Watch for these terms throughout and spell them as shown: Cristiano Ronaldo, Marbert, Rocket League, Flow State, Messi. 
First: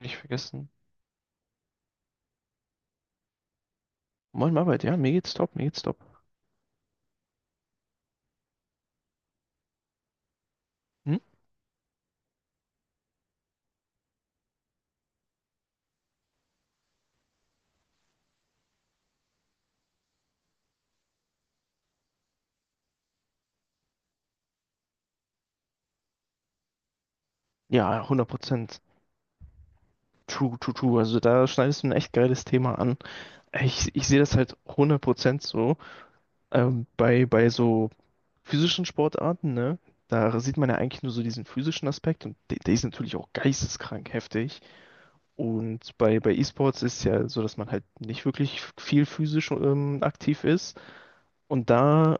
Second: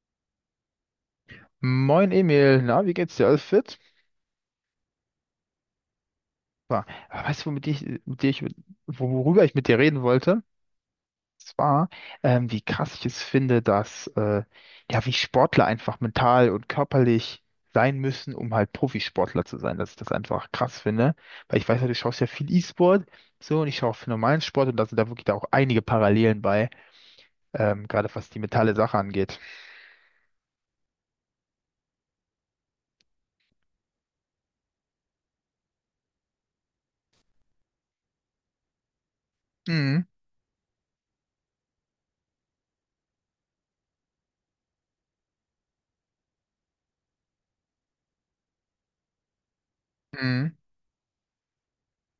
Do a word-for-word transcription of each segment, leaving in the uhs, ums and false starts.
Nicht vergessen. Moin Emil, na, wie geht's dir? Alles fit? Moin Marbert, ja, mir geht's top, mir geht's top. Super. Aber Weißt du, womit ich, mit dir ich, worüber ich mit dir reden wollte? Hm? Zwar, ähm, wie krass ich es finde, dass, äh, ja, wie Sportler einfach mental und körperlich sein müssen, um halt Profisportler zu sein, dass ich das einfach krass finde. Weil ich weiß ja, du schaust ja viel E-Sport, so, und ich schaue auch viel normalen Sport und da sind da wirklich da auch einige Parallelen bei, ähm, Ja, gerade hundert was die mentale Prozent Sache angeht. True, true, true. Also da schneidest du ein echt geiles Thema an. Ich, ich sehe das halt hundert Prozent so. Ähm, bei, bei so physischen Sportarten, ne? Mhm. Da sieht man ja eigentlich nur so diesen physischen Aspekt und der, der ist natürlich auch geisteskrank heftig. Und bei, bei E-Sports ist ja so, dass man halt nicht wirklich viel physisch ähm, aktiv Mhm. ist. Und da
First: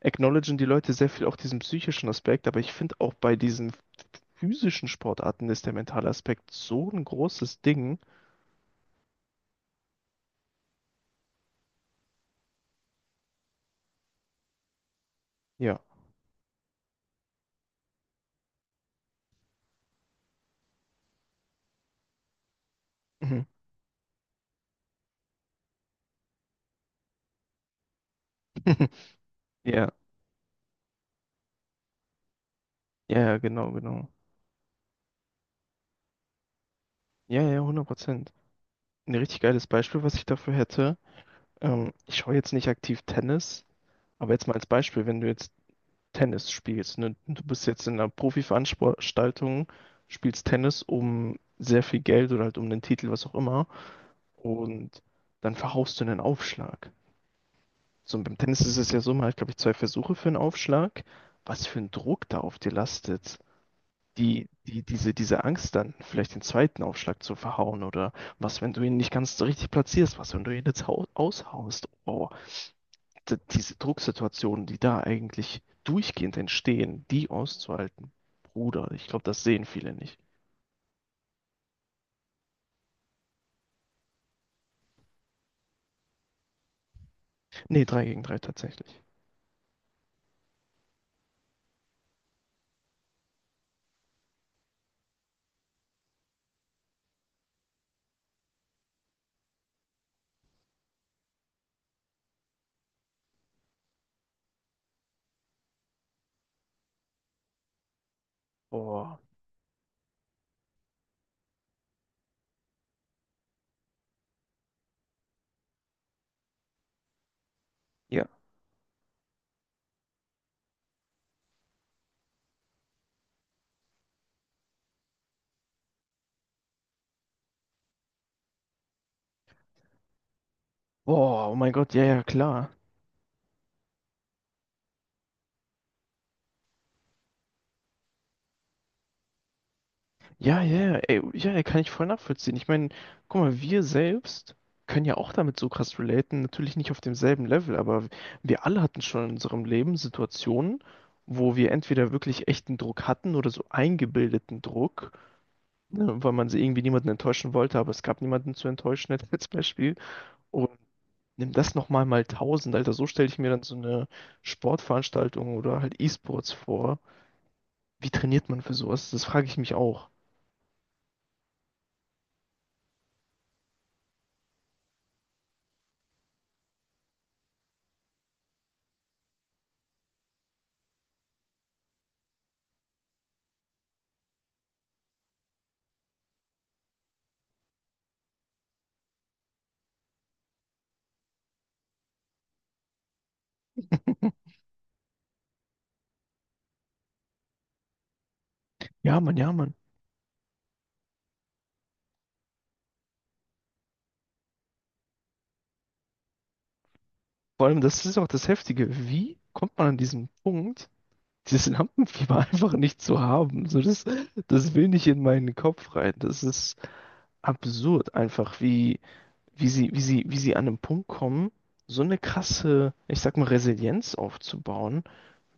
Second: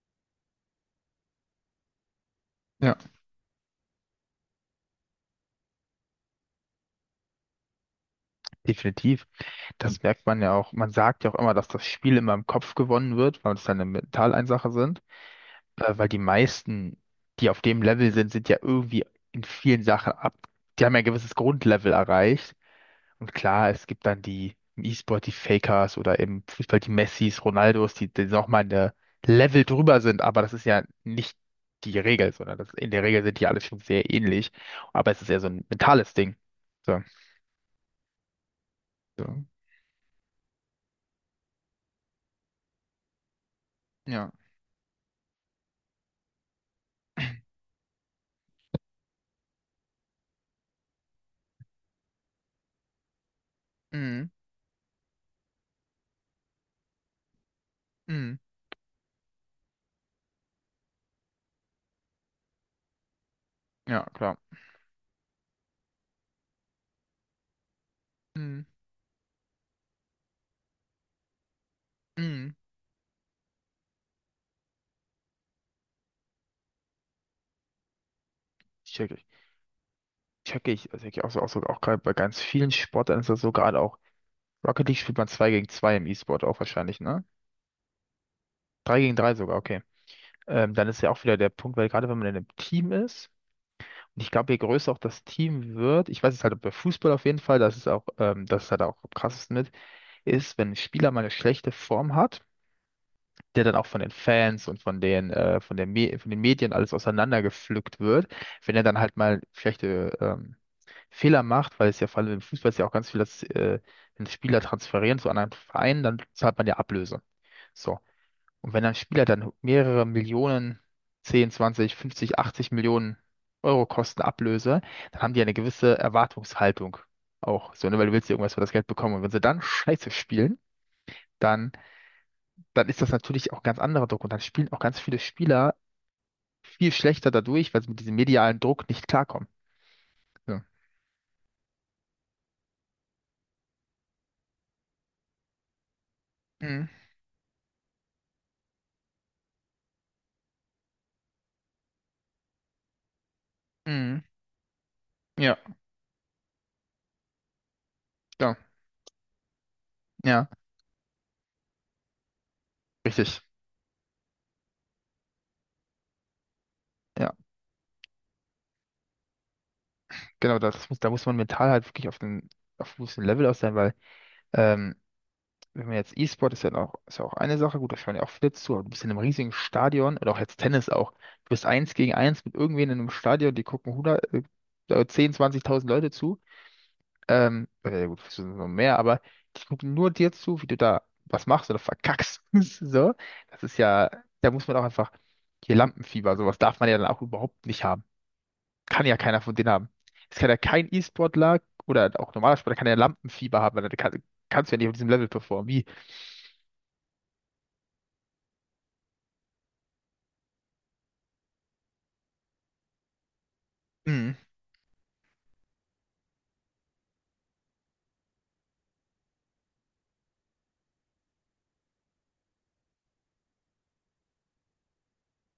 acknowledgen die Leute sehr viel auch diesen psychischen Aspekt, aber ich Ja, finde auch bei diesen physischen Sportarten ist der mentale Aspekt so ein großes Ding. definitiv. Das merkt man ja auch. Man sagt ja auch immer, dass das Spiel immer im Kopf gewonnen wird, weil es dann eine Mentaleinsache sind. Ja. Äh, weil die meisten, die auf dem Level sind, sind ja irgendwie in vielen Sachen ab. Die haben ja ein gewisses Grundlevel erreicht. Und Mhm. klar, es gibt dann die im E-Sport, die Fakers oder im Fußball die Messis, Ronaldos, die, die nochmal eine Level Ja, drüber sind. Aber das ist ja nicht die Regel, sondern das, in der ja, Regel ja, sind die alle genau, schon genau. sehr ähnlich. Aber es ist ja so ein mentales Ding. So, Ja, ja, hundert Prozent. Ein richtig so. geiles Beispiel, was ich dafür hätte. Ähm, ich schaue jetzt nicht aktiv Tennis, Ja. aber jetzt mal als Beispiel, wenn du jetzt Tennis spielst, ne, du bist jetzt in einer Profiveranstaltung, spielst Tennis um sehr viel Geld oder halt um den Titel, was auch immer, Mhm. und dann verhaust du einen Aufschlag. So, und beim Mhm. Tennis ist es ja so, man hat, glaube ich, zwei Versuche für einen Aufschlag. Was für ein Druck da auf dir lastet. Ja, klar. Die, die, diese, diese Angst dann, vielleicht den zweiten Aufschlag zu verhauen oder was, Mhm. wenn du ihn nicht ganz so richtig platzierst, was, wenn du ihn jetzt hau- aushaust. Oh, Mhm. d- diese Drucksituationen, die da eigentlich durchgehend entstehen, die auszuhalten. Bruder, ich Check ich. glaube, das sehen viele nicht. Check ich. Also ich auch, so- auch, so, auch gerade bei ganz vielen Sportarten ist das so gerade auch. Rocket League spielt man zwei gegen zwei im E-Sport auch wahrscheinlich, ne? Nee, drei gegen drei drei tatsächlich. gegen drei sogar, okay. Ähm, dann ist ja auch wieder der Punkt, weil gerade wenn man in einem Team ist, und ich glaube, je größer auch das Team wird, ich weiß es halt bei Fußball auf jeden Fall, das ist auch, ähm, das ist halt auch am krassesten mit, ist, wenn ein Spieler mal eine schlechte Form hat, der dann auch von den Fans und von den, äh, von der Me von den Medien alles auseinandergepflückt wird, wenn er dann halt Oh, mal schlechte ähm, Fehler macht, weil es ja vor allem im Fußball ist ja auch ganz viel, dass äh, wenn Spieler transferieren zu anderen Vereinen, dann zahlt man ja Ablöse. So. ja. Und wenn ein Spieler dann mehrere Millionen, zehn, zwanzig, fünfzig, achtzig Millionen Euro kosten Ablöse, dann haben die eine gewisse Erwartungshaltung auch. So, ne? Weil du willst ja irgendwas für das Geld bekommen. Und wenn sie dann Scheiße spielen, Oh, oh dann mein Gott, ja, ja, klar. dann ist das natürlich auch ganz anderer Druck und dann spielen auch ganz viele Spieler viel schlechter dadurch, weil sie mit diesem medialen Druck nicht klarkommen. So. Ja, ja, ja, ey, ja, ja, kann ich voll nachvollziehen. Ich meine, guck mal, wir selbst können ja auch damit so krass relaten, natürlich Mhm. nicht auf demselben Level, aber wir alle hatten schon in unserem Leben Situationen, wo wir entweder wirklich echten Druck hatten oder so Mhm. eingebildeten Druck, Ja, ne, weil man sie irgendwie niemanden enttäuschen wollte, aber es gab niemanden ja, zu enttäuschen, jetzt als Beispiel. ja, Und nimm das nochmal mal mal tausend, Alter, so stelle ich richtig. mir dann so eine Sportveranstaltung oder halt E-Sports vor. Ja, Wie trainiert man für sowas? Das frage ich mich auch. genau, das muss, da muss man mental halt wirklich auf einem auf einem gewissen Level aus sein, weil ähm, wenn man jetzt E-Sport ist ja auch, ist ja auch eine Sache, gut, da schauen ja auch viele zu, aber du bist in einem riesigen Stadion oder auch jetzt Tennis auch, du bist eins gegen eins mit irgendwen in einem Stadion, die gucken hundert, äh, zehn, zwanzigtausend Leute zu. Ähm, oder ja gut, es sind noch mehr, aber die gucken nur dir zu, wie du da was machst oder verkackst. So, das ist ja, da muss man auch einfach, hier Lampenfieber, sowas darf man ja dann auch überhaupt nicht haben. Kann ja Ja, Mann, keiner ja, von denen Mann. haben. Es kann ja kein E-Sportler oder auch normaler Sportler kann ja Lampenfieber haben, weil da kann, kannst du ja nicht auf diesem Level performen. Wie? Vor allem, das ist auch das Heftige. Wie kommt man an diesen Punkt, dieses Lampenfieber einfach nicht zu haben? So, das, Mhm. das will nicht in meinen Kopf rein. Das ist absurd einfach, wie, wie sie, wie sie, wie sie an einen Punkt kommen, so eine krasse, ich sag mal, Resilienz aufzubauen,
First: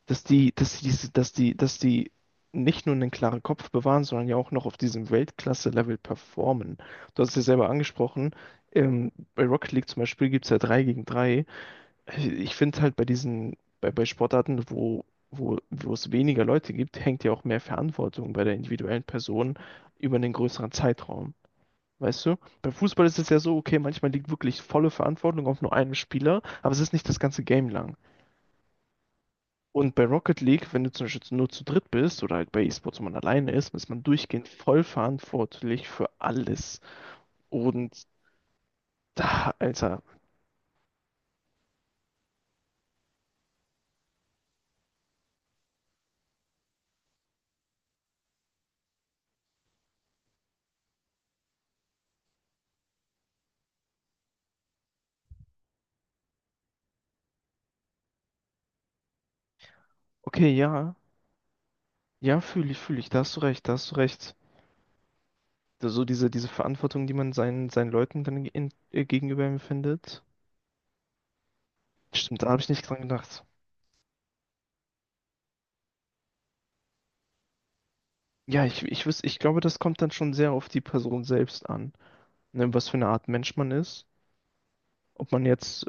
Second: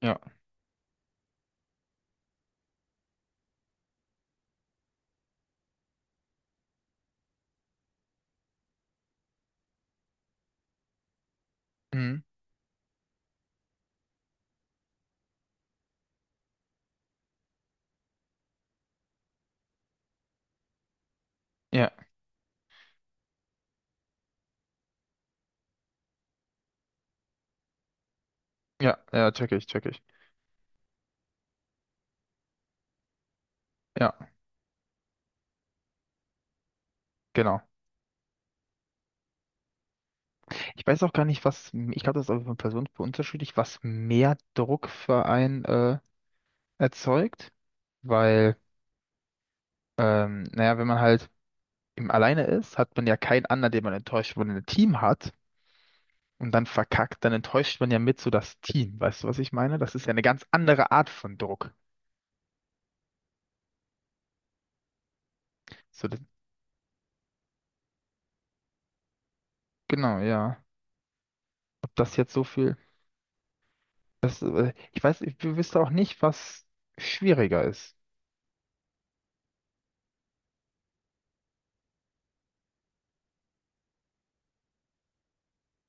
Ja, dass die, dass die, diese- dass die, dass die nicht nur einen klaren Kopf bewahren, sondern ja auch noch auf diesem Weltklasse-Level performen. Du hast es ja selber angesprochen, ähm, bei Rocket League zum Beispiel gibt es ja drei gegen drei. mhm. Ich finde halt bei diesen, bei, bei Sportarten, wo, wo, wo es weniger Leute gibt, hängt ja auch mehr Verantwortung bei der individuellen Person über einen größeren Zeitraum. Ja, Weißt du? Beim Fußball ist es ja so, okay, manchmal liegt wirklich volle Verantwortung auf nur einem Spieler, aber es ist nicht das ganze Game lang. ja, ja, check ich, check Und ich. bei Rocket League, wenn du zum Beispiel nur zu dritt bist oder halt bei E-Sports, wo man alleine ist, ist man Ja, durchgehend voll verantwortlich für alles. genau. Und da, Alter, Ich weiß auch gar nicht, was, ich glaube, das ist auch von Person zu Person unterschiedlich, was mehr Druck für einen äh, erzeugt, weil Ähm, naja, wenn man halt eben alleine ist, hat man ja keinen anderen, den man enttäuscht. Wenn man ein Team hat und dann verkackt, dann enttäuscht man ja mit so das Team. Weißt du, was ich meine? Das ist ja eine ganz okay, andere ja, Art von Druck. ja, fühle ich, fühle ich, da hast du recht, da hast du recht. so So, das, diese, diese Verantwortung, die man seinen, seinen Leuten dann in, äh, gegenüber genau, empfindet. ja. Ob das jetzt so Stimmt, da habe ich viel. nicht dran gedacht. Das, äh, ich weiß, ich wüsste auch nicht, was schwieriger ist. Ja, ich, ich wüsste, ich glaube, das kommt dann schon sehr auf die Person selbst an, ne, was für eine Art Mensch man ist. Ob man jetzt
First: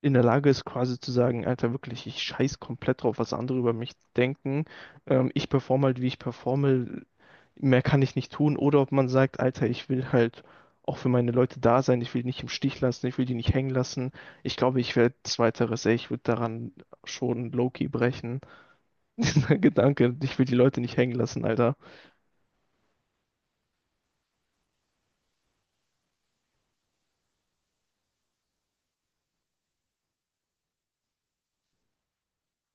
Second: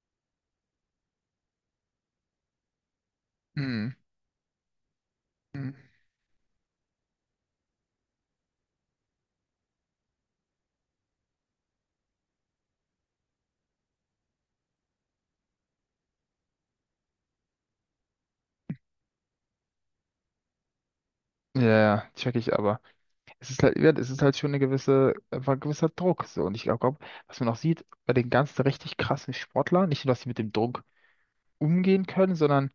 in der Lage ist, quasi zu sagen, Alter, wirklich, ich scheiß komplett drauf, was andere über Hm. mich denken. Ähm, ich hm. performe halt, wie ich performe, mehr kann ich nicht tun. Oder ob man sagt, Alter, ich will halt auch für meine Leute da sein, ich will die nicht im Stich lassen, ich will die nicht hängen lassen. Ich glaube, ich werde zweiteres, ey, ich würde daran schon low-key brechen. Dieser Gedanke, ich will die Leute nicht hängen lassen, Ja, Alter. ja, check ich aber. Es ist halt, ja, es ist halt schon eine gewisse, einfach ein gewisser Druck. So. Und ich glaube, was man auch sieht, bei den ganzen richtig krassen Sportlern, nicht nur, dass sie mit dem Druck umgehen können, sondern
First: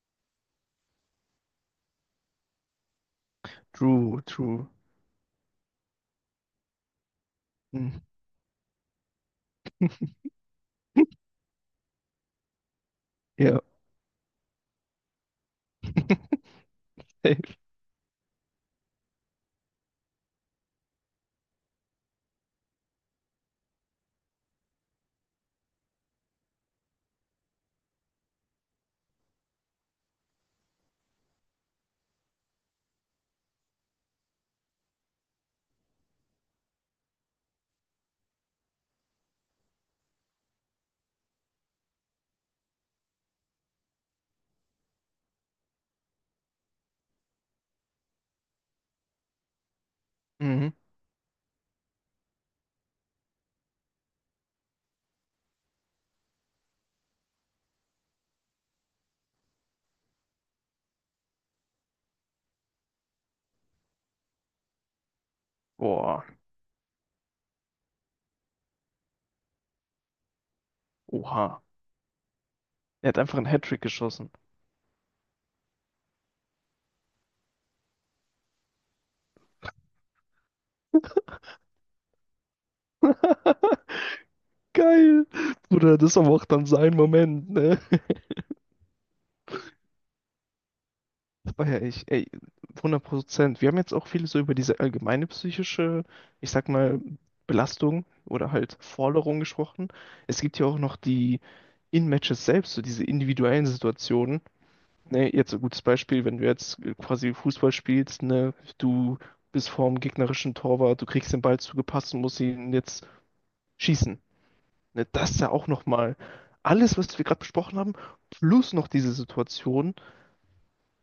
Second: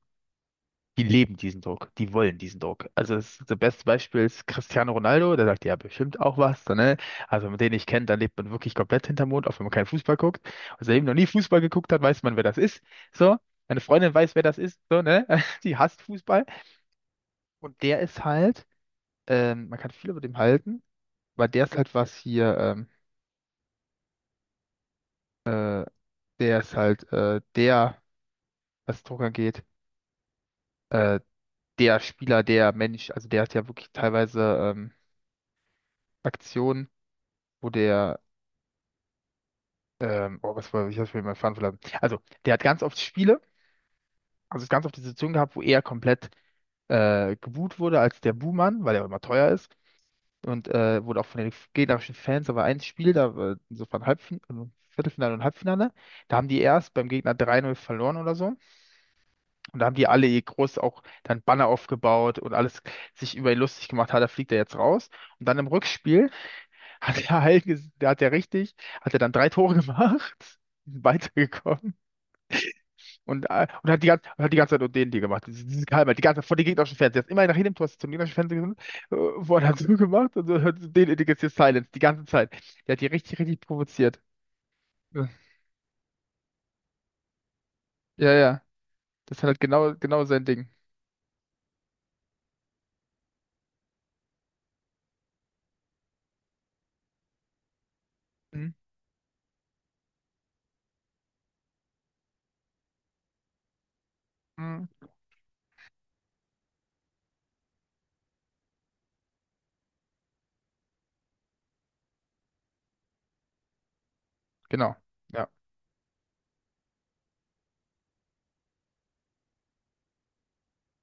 die leben diesen Druck, die wollen diesen Druck. Also das, das beste Beispiel True, ist true. Cristiano Ronaldo, der sagt ja bestimmt auch was, so, ne? Also wenn man den nicht Mhm. kennt, dann lebt man wirklich komplett hinterm Mond, auch wenn man keinen Fußball guckt. Also eben noch nie Fußball geguckt hat, weiß man, wer das ist. So, Ja. meine Freundin weiß, wer das ist, so, ne? Die hasst Fußball. Safe. Und der ist halt, ähm, man kann viel über dem halten, weil der ist halt was hier, ähm, der ist halt äh, der, was Druck angeht, äh, der Spieler, der Mensch, also der hat ja wirklich teilweise ähm, Aktionen, wo der Ähm, oh, was war, ich hab's mir mal fahren verlassen. Also, der hat ganz oft Spiele, also es ganz oft die Situation gehabt, wo er komplett äh, geboot wurde als der Buhmann, weil er immer teuer ist. Und Mhm. äh, wurde auch von den gegnerischen Fans, aber ein Spiel, da war insofern Halbfinale, Viertelfinale und Halbfinale, da haben die erst beim Gegner drei Null verloren oder so. Und da haben die alle ihr groß auch dann Banner aufgebaut und alles sich über ihn lustig gemacht, hat, da fliegt er jetzt raus. Und dann im Boah, Rückspiel hat er halt, ges- da hat er richtig, hat er dann drei Tore gemacht, oha. weitergekommen. Er hat einfach Und, einen äh, Hattrick und hat die ganze, geschossen. und hat die ganze Zeit nur den die gemacht. Diese, diese Geheimheit, die ganze Zeit vor dem gegnerischen Fernseher. Ist immer nach jedem Tor ist zum gegnerischen Fernseher gesund. Äh, Wort hat so gemacht und so hat den etikettiert Silence die ganze Zeit. Der hat die richtig, richtig provoziert. Geil. Ja, Bruder, das ist aber auch dann sein Moment, ne? ja. ja. Das ist halt genau, genau sein Ding. Das feier ich. Ey, hundert Prozent. Wir haben jetzt auch viel so über diese allgemeine psychische, ich sag mal, Belastung oder Mhm. halt Forderung gesprochen. Es gibt ja auch noch die In-Matches selbst, so diese individuellen Situationen. Mhm. Ne, jetzt so ein gutes Beispiel, wenn du jetzt äh, quasi Fußball spielst, ne, du bist vorm gegnerischen Torwart, du kriegst den Ball zugepasst und musst ihn jetzt schießen. Genau. Ne, das ist Ja, ja auch nochmal alles, was wir gerade besprochen haben, plus noch diese Situation.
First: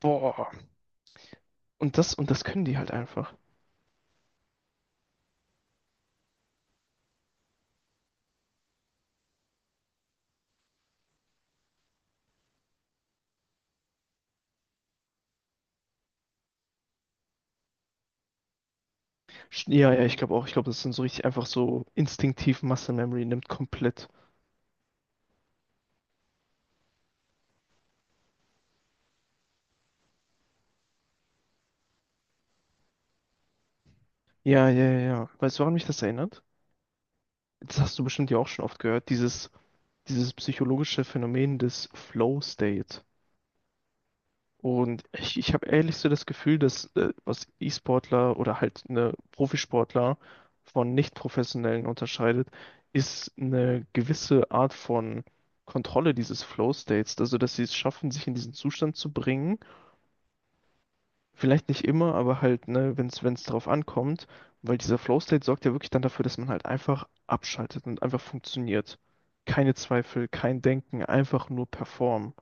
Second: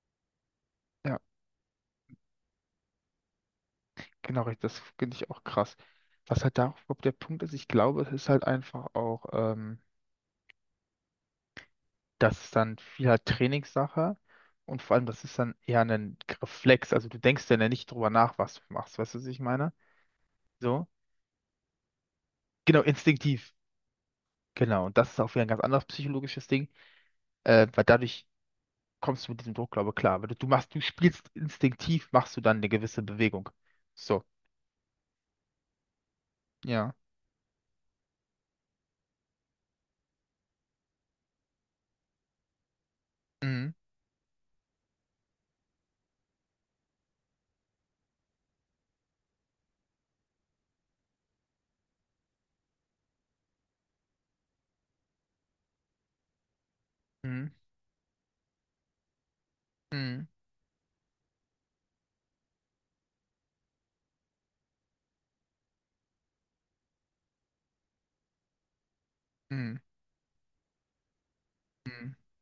Boah, ja, und das, und das können die halt einfach. genau richtig. Das finde ich auch krass. Was halt da überhaupt der Punkt ist, ich glaube, es ist halt einfach auch, ähm, das ist dann viel halt Trainingssache und vor allem, das ist dann eher ein Reflex. Also du denkst dann ja nicht drüber nach, was du machst. Weißt du, was ich Sch- meine? Ja, ja, ich glaube auch. Ich glaube, das So, sind so richtig einfach so instinktiv genau, Muscle Memory, nimmt instinktiv. komplett. Genau, und das ist auch wieder ein ganz anderes psychologisches Ding, äh, weil dadurch kommst du mit diesem Druck, glaube ich, klar. Weil du, du machst, du spielst instinktiv, machst du dann eine gewisse Bewegung. So, Ja, ja, ja, ja. Weißt du, woran mich das erinnert? ja. Das hast du bestimmt ja auch schon oft gehört, dieses, dieses psychologische Phänomen des Flow State. Mhm, Und ich, ich habe ehrlich so das Gefühl, dass äh, was E-Sportler oder halt eine Profisportler von Nicht-Professionellen unterscheidet, ist eine gewisse Art von Kontrolle dieses Flow-States. Also, mhm, dass sie es schaffen, sich in diesen Zustand zu bringen. mhm, Vielleicht nicht immer, aber halt, ne, wenn es wenn es darauf ankommt, weil dieser Flow-State sorgt ja wirklich dann dafür, dass man halt einfach abschaltet und einfach funktioniert. Keine mhm, Zweifel, kein Denken, einfach nur mhm. performen.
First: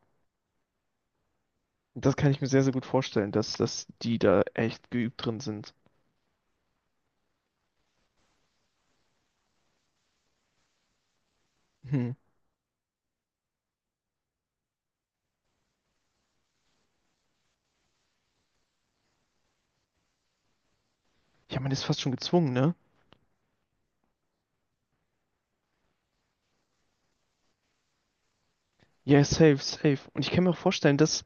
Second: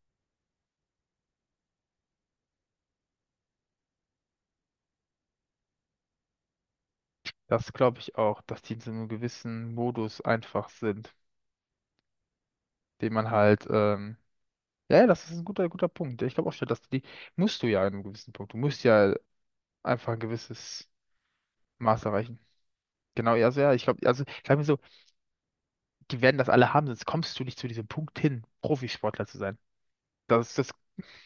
Das kann ich mir sehr, sehr gut vorstellen, dass, dass die da echt geübt drin sind. Das glaube ich auch, dass die in so einem gewissen Modus einfach sind, Hm. den man halt, ähm, ja, ja, das ist ein guter, guter Punkt. Ich glaube auch schon, dass die, musst du ja in einem gewissen Punkt, du musst ja einfach ein gewisses Ja, man ist fast Maß schon erreichen. gezwungen, ne? Genau, ja, also ja, ich glaube, also, ich habe mir so die werden das alle haben, sonst kommst du nicht zu diesem Punkt hin, Ja, Profisportler zu sein. safe, safe. Und ich kann Das mir auch ist das, vorstellen, dass,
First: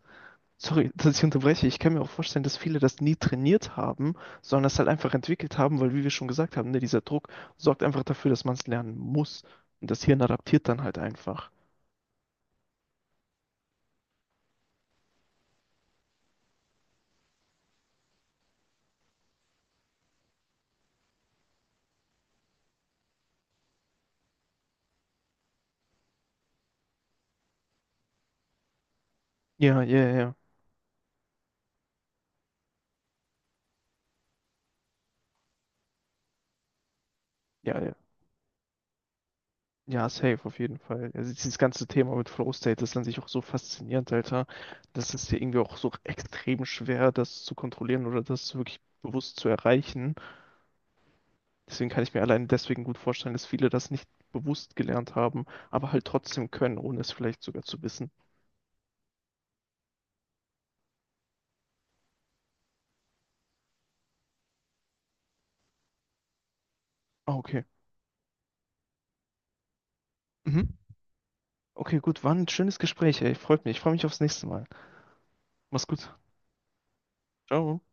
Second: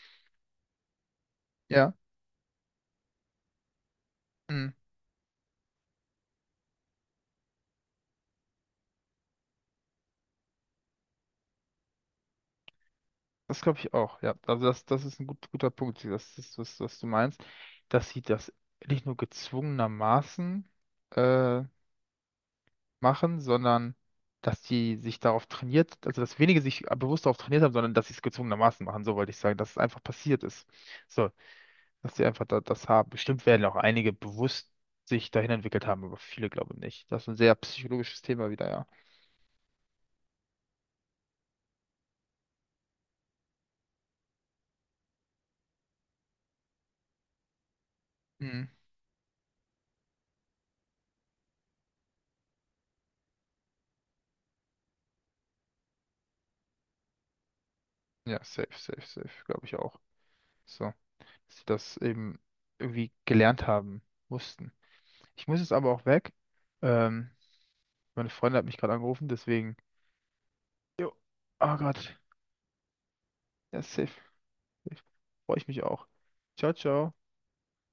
sorry, dass ich unterbreche, ich kann ja, mir auch vorstellen, dass viele das nie trainiert haben, sondern mm, das halt einfach entwickelt haben, weil, wie wir schon gesagt haben, ne, dieser Druck sorgt einfach dafür, dass man es lernen muss. Und das Hirn adaptiert dann halt einfach. das glaube ich auch, ja. Also das, das ist ein gut, guter Punkt, das ist, was, was du meinst, dass sie das nicht nur gezwungenermaßen äh, machen, sondern dass die sich darauf trainiert, also dass wenige sich bewusst darauf trainiert haben, sondern dass sie es gezwungenermaßen machen, so wollte ich sagen, dass es Ja, einfach ja, ja. passiert ist. So, dass sie einfach da, das haben. Bestimmt werden auch einige bewusst sich dahin entwickelt haben, aber viele glaube ich nicht. Das ist ein sehr Ja, ja. psychologisches Thema wieder, ja. Ja, safe, auf jeden Fall. Also dieses ganze Thema mit Flow State ist an sich auch so faszinierend, Alter. Das ist ja irgendwie auch so extrem schwer, das zu kontrollieren oder das Mhm. wirklich bewusst zu erreichen. Deswegen kann ich mir allein deswegen gut vorstellen, dass viele das nicht bewusst gelernt haben, aber halt trotzdem können, ohne es vielleicht sogar zu wissen. Ja, safe, safe, safe, glaube ich auch. So, dass sie das eben irgendwie gelernt haben mussten. Ich muss jetzt aber auch weg. Ähm, Ah, okay. meine Freundin hat mich gerade angerufen, deswegen. Mhm. Jo. Oh Okay, Gott. gut, war ein schönes Gespräch, ey. Freut mich. Ich Ja, freue mich safe, aufs nächste Mal. safe. Freue ich mich Mach's auch. gut. Ciao, ciao. Ciao.